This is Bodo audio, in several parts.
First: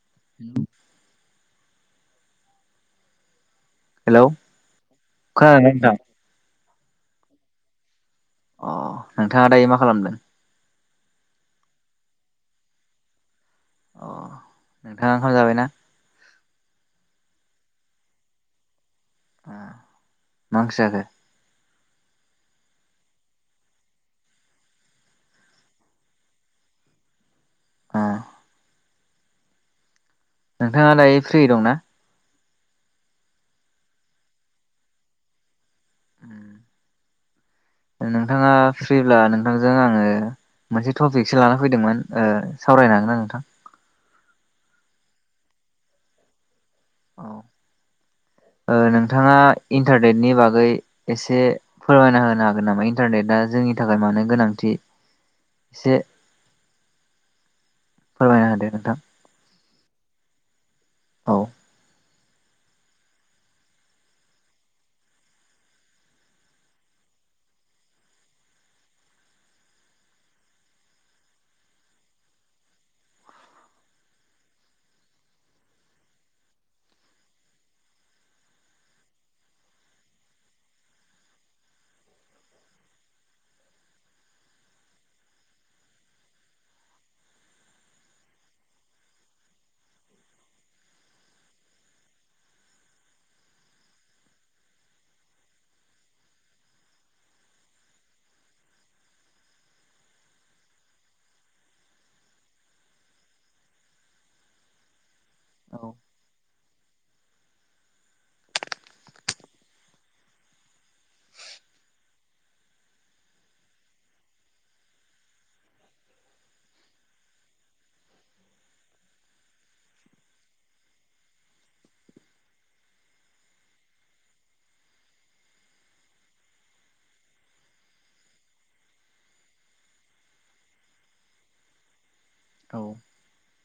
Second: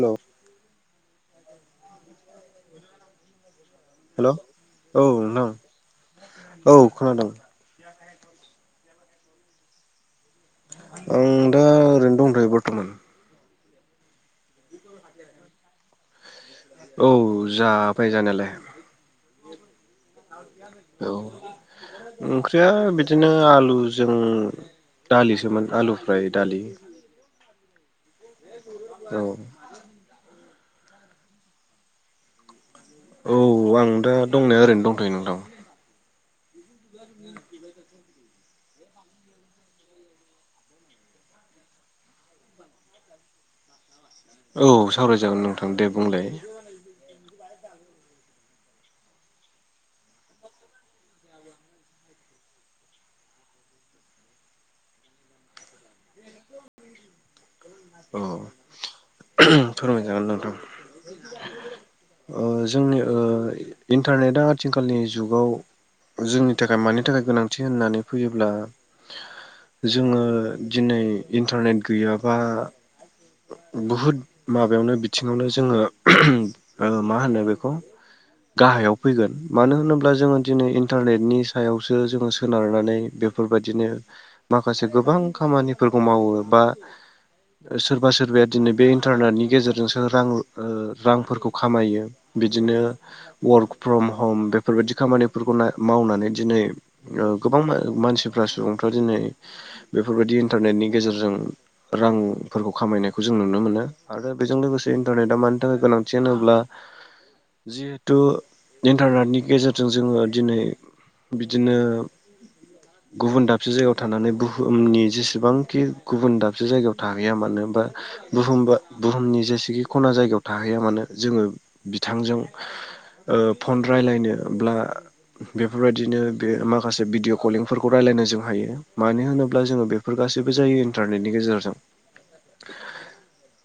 हेलौ हेलौ औ नोंथां खोनादोंना नोंथां औ खोनादोंं अ नोंथाङा दायो मा खालामदों आं दा ओरैनो दंथ'यो बर्थमान अ नोंथाङा खाम जाबायना औ जाबाय जानायालाय अ औ ओंख्रिया बिदिनो आलुजों दालिसोमोन आलु फ्राय दालि ओ औ नोंथाङा दायो फ्रि दंना औ आं दा दंनाया ओरैनो दंथ'यो नोंथां उम नोंथाङा फ्रिब्ला नोंथांजों आङो मोनसे टपिकसो लाना फैदोंमोन ओ सावरायनो हागोनना नोंथां औ सावराय जागोन नोंथां दे बुंलाय औ ओ नोंथाङा इन्टारनेटनि बागै एसे फोरमायना होनो हागोन नामा इन्टारनेटा जों नि थाखाय मानो गोनांथि एसे औ फोरमायना होदो नोंथां फोरमायजागोन नोंथां औ ओ जोंनि ओ इन्टारनेटआ आथिखालनि जुगाव जोंनि थाखाय मानि थाखाय गोनांथि होननानै फैयोब्ला जोङो दिनै इन्टारनेट गैयाबा [unintelligible] बुहुद माबायावनो बिथिङावनो जोङो मा होनो बेखौ गाहायाव फैगोन मानो होनोब्ला जोङो दिनै इन्टारनेटनि सायावसो जोङो सोनारनानै बे फोरबादिनो माखसे गोबां खामफोरखौ मावो बा सोरबा सोरबाया दिनै बे इन्टारनेटनि गेजेरजोंसो रां ओ रांफोरखौ खामायो बिदिनो- वार्क फ्रम हम बेफोरबायाददि खामानिफोरखौ मावनानै दिनै गोबां मानसिफ्रा सुबुंफ्रा दिनै बेफोरबायदि इन्टारनेटनि गेजेरजों रांफोरखौ खामायनायखौ जों नुनो मोनो आरो बेजों लोगोसे इन्टारनेटा मानि थाखाय औ गोनांथि होनोब्ला [inaudible] जिहेथु इन्टारनेटनि गेजेरजों जोङो दिनै- बिदिनो- गुबुन दाबसे जायगायाव थानानै बुहुमनि जेसेबांखि गुबुन दाबसे जायगायाव थाहैया मानो। बा बुुमा बुहुमनि जेसेखि खना जायगायाव थाहैया मानो जोङो बिथांजों फन रायलायनोब्ला बेफोरबायदिनो बे माखासे भिडिअ' कलिंफोरखौ रायलायनो जों हायो मानो होनोब्ला जोङो बेफोर ग गाससिबो जायो इन्टारनेटनि गेजेरजों [inaudible]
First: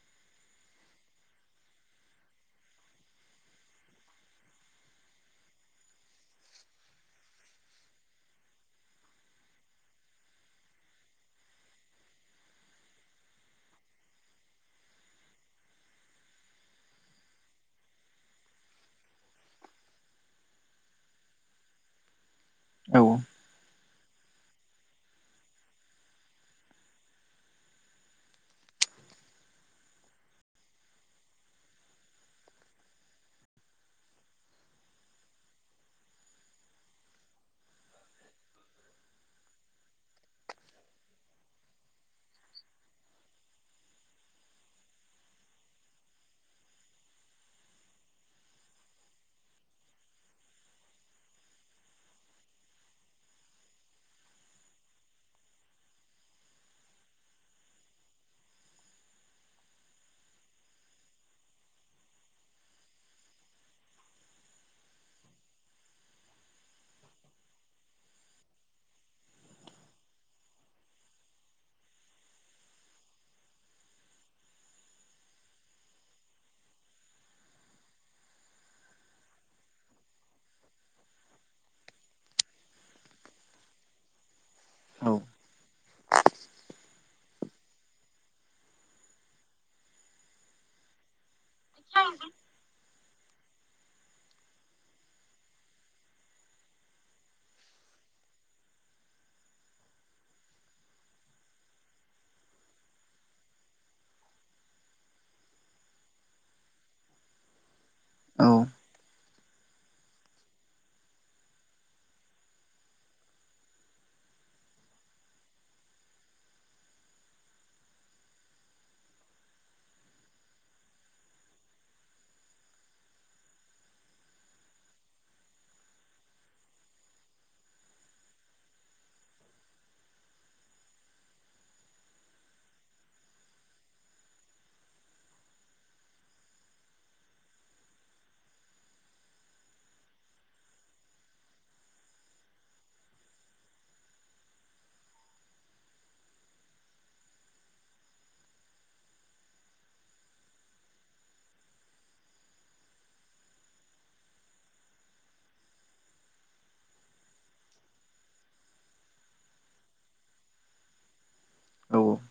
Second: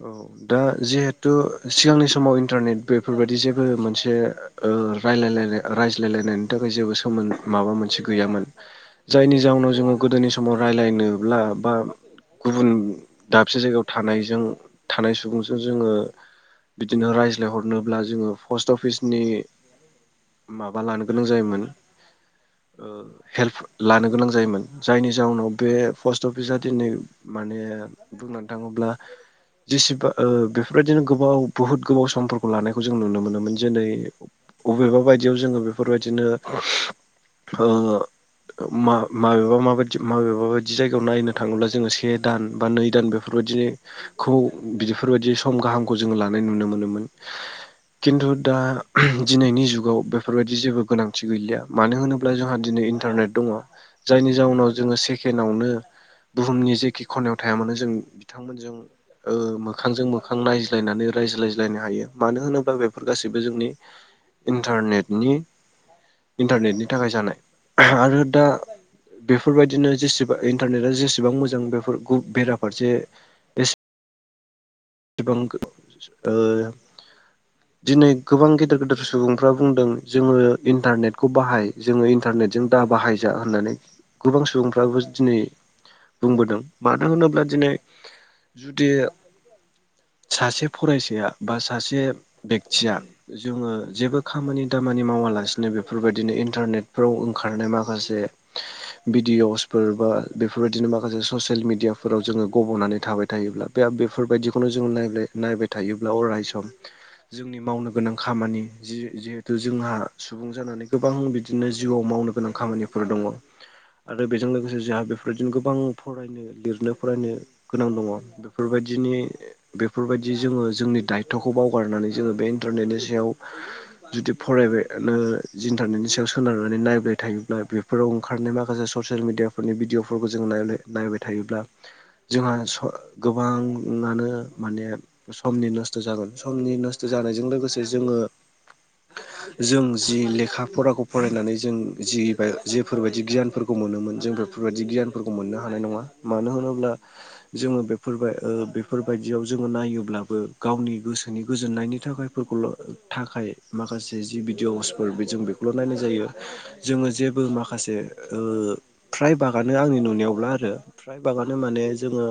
औ दा जिहेथु सिगांनि समाव इन्टारनेट बेफोरबायाददि जेबो मोनसे रायल रायज्लायलायनायनि थाखाय जेबो सोमोन माबा मोनसे गैयामोन। जायनि जाहनाव जोङो गोदोनि समाव राय्लायनोब्ला बा गुबुन दाबसे जायगायाव थानायजों थानाय सुबुंजों जोङो बिदिनो रायज्लायहरनोब्ला जोङो पस्ट अफिसनि माबा लानो गोनां जायोमोन औ हेल्प लानो गोनां जायोमोन जायनि जाउनाव बे पस्ट अफिसा दिनै माने बुं थाङोब्ला जेसेबा बेफोरबायदिनो गोबाव बुहुत गोबाव समफोरखौ लानायखौ जों नुनो मोनोमोन जेरै बबेबा बायदियाव जोङो बेफोरबायदिनो माबेबा माबायदि माबेबााबायदि जायगायाव नायनो थाङोब्ला जोङो से दान बा नै दान बे- बेफोरबायदिनोखौ बिदिफोरबायदि सम गाहामखौ जोङो लानाय नुनो मोनोमोन। खिन्थु दा दिनैनि जुगाव बेफोरबायदि जेबो गोनांथि गैलिया मानो होनोब्ला जोंहा दिनै इन्टारनेट दङ जायनि जउनाव जोङो सेकेणडआवनो- बुहुमनि जेखि खनायाव थाया मानो जों बिथांमोनजों मोखांजों मोखां नायज्लायनानै रायज्लायज्लायनो हायो मानो होनोबा बेफोर गासिबो जोंनि इन्टारनेटनि इन्टारनेटनि थाखाय जानाय आरो दा बेफोरबायदिनो जेसेबां इन्टारनेटआ जेसेबां मोजां बेफोर बेराफारसे इ ब दिनै गोबां गेदेर गेदेर सुबुंफ्रा बुंदों जोङो इन्टारनेटखौ बाहाय जोङो इन्टारने ों दा बाहायज होननानै गोबां सुबुंफ्राबो दिनै बुंबोदों मानो होनोब्ला दिनै जुदि सासे फरायसाया बा सासे बेक्तिया जोङो जेबो खामानि दामानि मावालासिनो बेफोरबायदिनो इन्टारनेटफ्राव ओंखारनाय माखासे [inaudible] भिदिअ'सफोर बा बेफोरबायदिनो माखासे ससियेल मिडियाफोराव जोङो गब'नानै थाबाय थायोब्ला बे बेफोरबायदि खौनो जो नाय नायबाय थायोब्ला अराय सम जोंनि मावनो गोनां औ खामानि-दामानिफोरखौ जोंहा सुबुं जानानै गोबां बिदिनो जिउआव मावनो गोनां खामानिफोर दङ। आरो बेजों लोगोसे जोंहा बेफोरदिनो गोबां फरायनो लिरनो फरायनो गोनां दङ बेफोरबायदि बिदिनि बेफोरबायदि जोङो जोंनि दायथ'खौ बावगारनानै जोङो बे इन्टारनेटनि सायाव जुदि फरायबानो इन्टारनेटनि सायाव सोनारनानै नायबाय थायोब्ला बेफोराव ओंखारनाय माखासे ससियेल मिडियाफोरनि भिडिअफोरखौ जोङो नाय नायबाय थायोब्ला जोंहा गोबाङानो माने समनि नस्थ जागोन समनि नस्थ जानायजों लोगोसे जोङो [inaudible] जों जि लेखा फराखौ फरायनानै जों जि जेफोरबायदि गियानफोरखौ मोनोमोन जों बे बेफोरबायदि गियानफोरखौ मोननो हानाय नङा मानो होनोब्ला जोङो बेफोरबाय बेफोर बायदियाव जोङो नायोब्लाबो गावनि गोसोनि गोजोननायनि थाखायफोरखौल थाखाय माखासे जि भिडिअसफोर बे जों बेखौल' नायनाय जायो जोङो जेबो माखासे फ्राय बागानो आंनि नुनायावब्ला आरो फ्राय बागानो माने औ जोङो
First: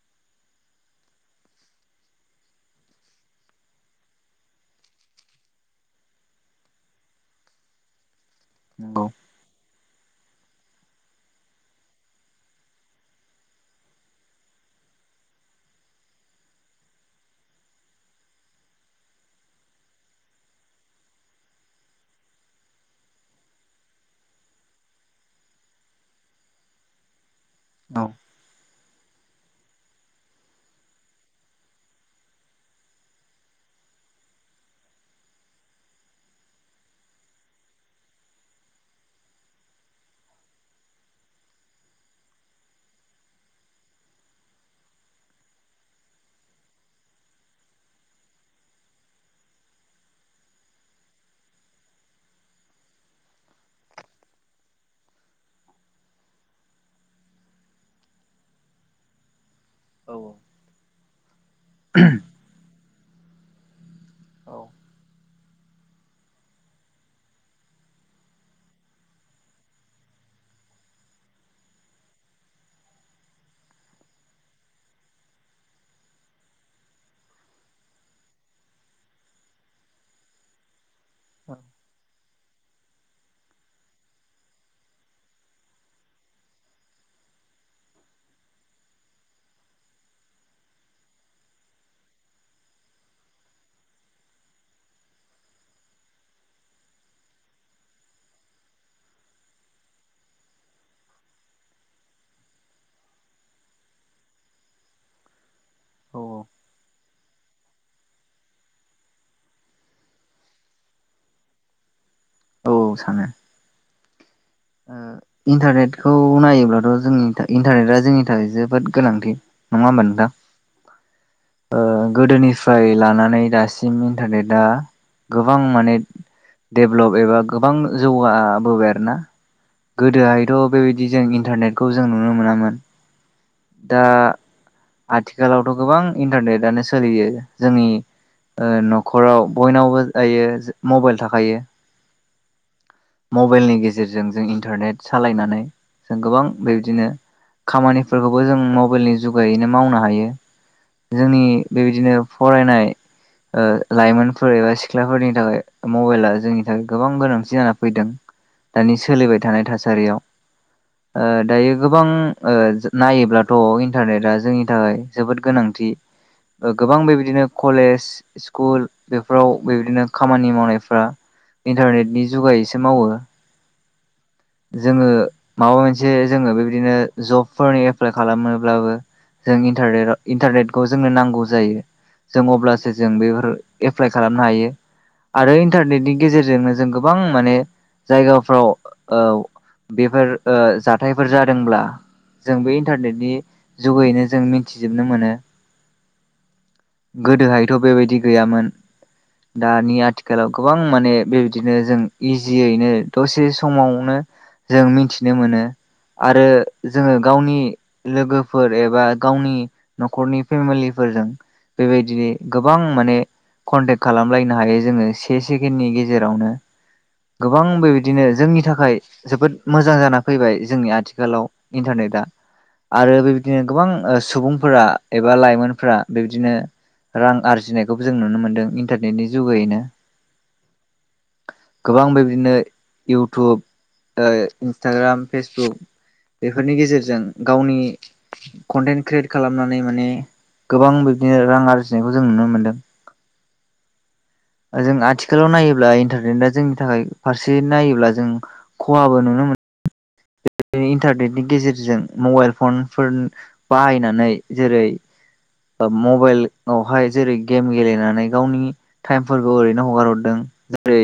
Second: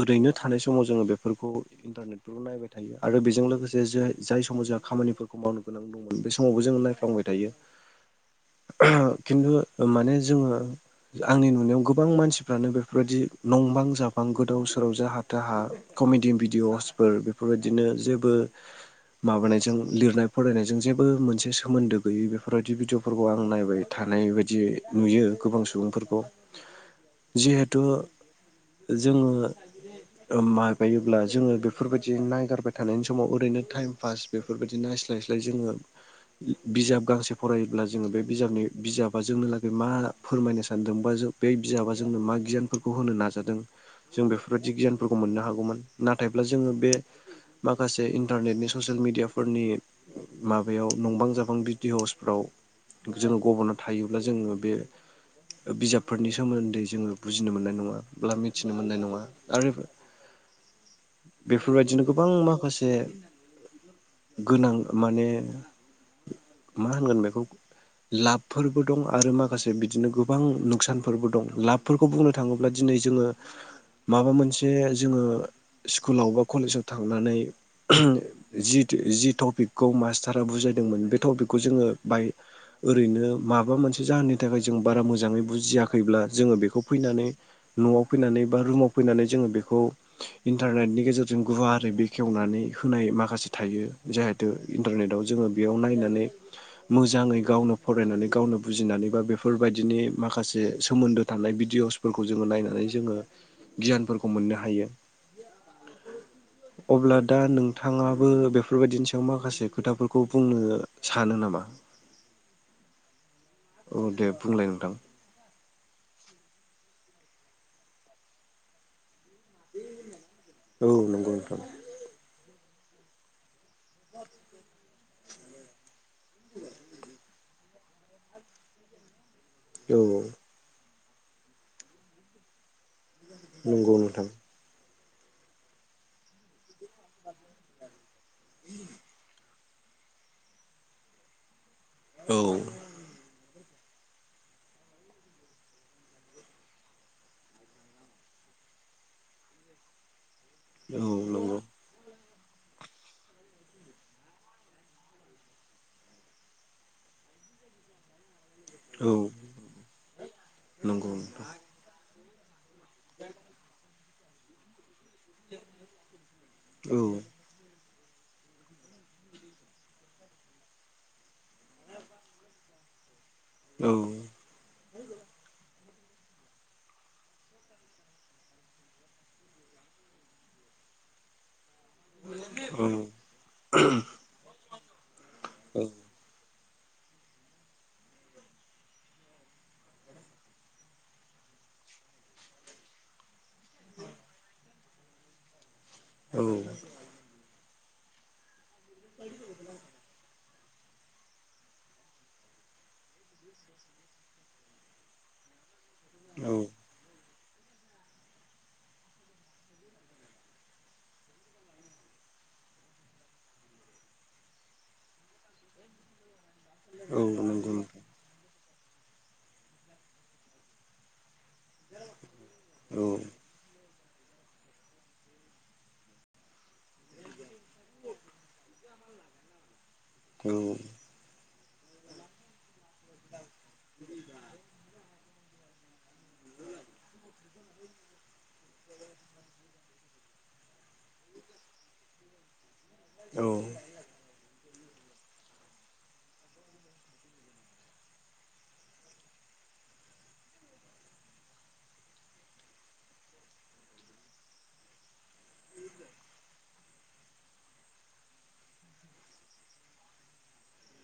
ओरैनो थानाय समाव जोङो बेफोरखौ इन्टारनेट फोर नायबाय थायो आरो बेजों लोगोसे ज जाय समाव जोंहा खामानिफोरखौ मावनो गोनां दंमोन बे समावबो जोङो नायफ्लांबाय थायो। [inaudible] नंगौ खिन्थु माने जोङो आंनि नुनायाव गोबां मानसिफ्रानो बेफोरबायदि नंबां जाबाय गो गोदाव सोराव जाहा थाहा कमेडि भिडिअसफोर बेफोरबायदिनो जेबो माबानायजों लिरनाय फरायनायजों जेबो मोनसे सोमोन्दो गैयि बेफोरबायदि भिडिअफोरखौ आं नायबाय थायो। थानाय बायदि नुयो गोबां सुबुंफोरखौ [inaudible] जिहेथु जोङो माबायोब्ला जोङो बेफोरबायदि नायगारबाय थानायनि समाव ओरैनो टाइम पास बेफोरबायदि नाय स्लाय स्लाय जोङो बिजाब गांसे फरायोब्ला जोङो बे बिजाबनि बिजाबा जोंनो थाखायगै मा फोरमायनो सानदोंबा जों बे बिजाबा जोंनो मा गियानफोरखौ होनो नाजादों जों बेफोरबायदि गियानफोरखौ मोननो हागौमोन नाथायब्ला जोङो बे माखासे इन्टारनेटनि ससियेल मिेडियाफोरनि माबायाव नंबां जाबां भिडिअसफ्राव जोङो गबना थायोब्ला जोङो बे बिजाबफोरनि सोमोन्दै जोङो बुजिनो मोननाय नङाब्ला मिथिनो मोननाय नङा आरो औ बेफोरबायदिनो औ गोबां माखासे औ गोनां माने मा होनगोन बेखौ लाभफोरबो दं आरो माखासे बिदिनो गोबां नुखसानफोरबो दं लाबफोरखौ बुंनो थाङोब्ला दिनै दिनै जोङो माबा मोनसे जोङो स्कुलाव बा कलेजाव थांनानै जि जि टपिकखौ मास्टारा बुजायदोंमोन बे थ बेखौ औ जोङो बाहाय ओरैनो माबा मोनसे जाहोननि थाखाय जों बारा मोजाङै बुजियाखैब्ला जोङो बेखौ फैनानै न'आव फैनानै बा रुमाव फैनानै जोङो बेखौ इन्टारनेटनि गेजेरजों गुवारै बेखेवनानै होनाय माखासे थायो जिहेथु इन्टारनेटआव जोङो बेयाव नायनानै मोजाङै गावनो फरायनानै गावनो बुजिनानै बा बेफोरबायदिनि माखासे सोमोन्दो थानाय बि भिदिअसफोरखौ जोङो नायनानै जोङो गियानफोरखौ मोननो हायो। औ अब्ला दा नोंथाङाबो बेफोरबायदिनि सायाव माखासे खोथाफोरखौ बुंनो सानो नामा [inaudible] औ औ सानो औ दे बुंलाय नोंथां इन्टारनेटखौ नायोब्लाथ जोंनि इन्टारनेटआ जोंनि थाखाय जोबोद गोनांथि नङा होमबा नोंथां औ नंगौ नोंथां ओ गोदोनिफ्राय लानानै दासिम सिम इन्टारनेट आ गोबां माने डेभलप एबा गोबां जौगाबोबाय आरोना औ गोदोहायथ बेबायदि बिदि जों इन्टारनेटखौ जों नुनो मोनामोन। नंगौ दा नोथां। आथिखालावथ' गोबां इन्टारनेटनो सोलियो जोंनि ओ नखराव बयनावबो दायो मबाइल थाखायो। औ मबाइलनि गेजेरजों जों इन्टारनेट सालायनानै जों गोबां बेबायदिनो खामानिफोरखौबो जों मबाइलनि जुगायैनो मावनो हायो। औ जोंनि नंगौ बेबायदिनो फरायनाय ओ लाइमोनफोर एबा सिख्लाफोरनि थाखाय मबाइला जोंनि थाखाय गोबां गोनांथि जाना फैदों, दानि औ सोलिबाय थानाय थासारियाव। नंगौ ओ नोंथां दायो गोबां ओ नायोब्लाथ' इन्टारनेटआ जोंनि थाखाय जोबोद गोनांथि गोबां औ बेबायदिनो कलेज स्कुल बेफोराव बेबायदिनो खामानि मावनायफ्रा इन्टारनेटनि जुगायैसो मावो। औ जोङो माबा मोनसे जोङो बेबायदिनो जबफोरनि एप्लाइ खालामोब्लाबो जों इन्टारनेटा जों औ अब्लासो जों बेफोर एप्लाइ खालामनो हायो आरो इन्टारनेटनि गेजेरजोंनो जों गोबां माने जायगाफ्राव औ बेफोर ओ जाथायफोर जादोंब्ला जों बे इन्टारनेटनि जुगैनो जों मिथिजोबनो मोनो। औ थ' बेबायदि गैयामोन दानि आथिखालाव गोबां माने बेबायदिनो जों इजियैनो दसे समावनो जों मिथिनो मोनो आरो औ जोङो गावनि लोगोफोर एबा गावनि न'खरनि फेमिलिफोरजों बेबायदिनो गोबां माने कन्टेक्ट खालामलायनो हायो जोङो से सेकेणडनि गेजेरावनो औ गोबां नंगौ नोंथां बेबायदिनो जोंनि थाखाय जोबोद मोजां जाना फैबाय जोंनि आथिखालाव इन्टारनेटआ। औ आरो बेबायदिनो गोबां ओ सुबुंफोरा एबा लाइमोनफोरा बेबायदिनो रां आरजिनायखौबो जों नुनो मोन्दों इन्टारनेटनि जुगैयैनो। औ गोबां बेबदिनो इउटुब ओ इन्सटाग्राम फेसबुक बेफोरनि गेजेरजों गावनि कन्टेन्ट क्रियेट खालामनानै माने गोबां बिबदिनो रां आरजिनायखौ जों नुनो मोन्दों। औ जों आथिखालाव नायोब्ला इन्टारनेटआ जोंनि थाखाय फारसे नायो ब्ला जों खहाबो नुनो मो इन्टारनेटनि गेजेरजों मबाइल फनफोर बाहायनानै जेरै ओ मबाइलवहाय जेरै गेम गेलेनानै गावनि टाइमफोरखौ ओरैनो हगार हरदों। ओेरै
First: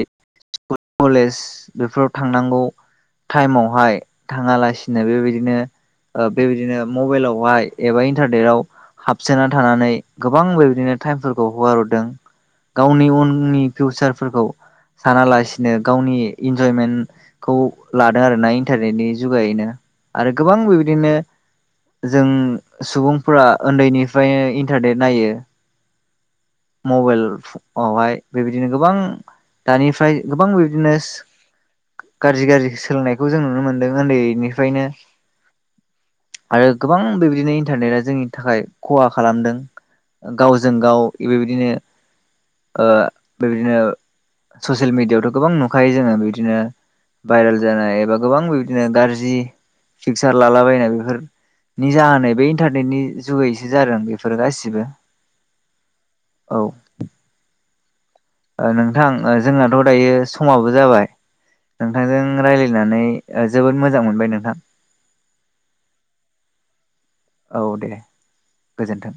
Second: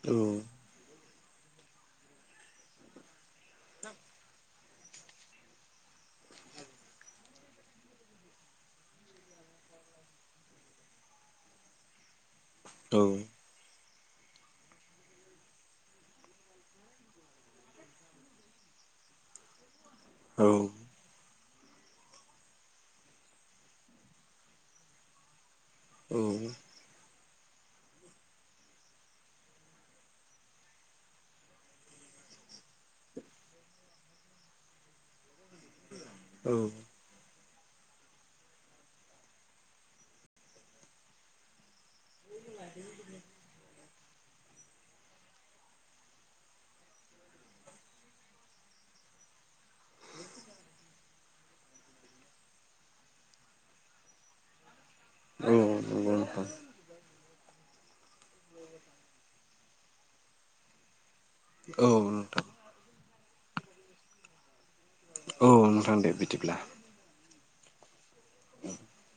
[inaudible] कलेज बेफोराव थांनांगौ टाइमावहाय नाङालासिनो बेबायदिनो बेबायदिनो मबाइलावहाय एबा इन्टारनेटाव हाबसोना थानानै गोबां बेबायदिनो टाइमफोरखौ हगाररदों। औ गावनि उननि फिउसारफोरखौ सानालासिनो गावनि इन्जयमेन्टखौ लादों आरोना इन्टारनेटनि जुगायनो। आरो औ गोबां औ बेबायदिनो जों सुबुंफोरा ओन्दैनिफ्रायनो इन्टारनेट नायो। औ मबाइल आवहाय बेबायदिनो गोबां दानिफ्राय गोबां बेदिनो गाज्रि गाज्रि सोलोंनायखौ जों नुनो मोन उन्दैनिफ्रायनो औ आरो गोबां बेबिदिनो इन्टारनेटआ जोंनि थाखाय खहा खालामदों गावजों गाव बे बेबायदिनो ओ बेबायदिनो ससियेल मिडियाआवथ' गोबां नुखायो जोङो बिदिनो भाइरेल जानाय एबा गोबां बि बिदिनो गाज्रि फिक्सार लालाबायनाय बेफोर नि जानाय बे इन्टारनेटनि जुगैसो जादों बेफोरो गासिबो। औ औ औ औ ओ नोंथां जोंनाथ दायो समाबो जाबाय औ नोंथांजों नोंथां राय्लायनानै ओ जोबोद मोजां मोनबाय नोंथां औ नोंथां दे बिदिब्ला औ दे गोजोन्थों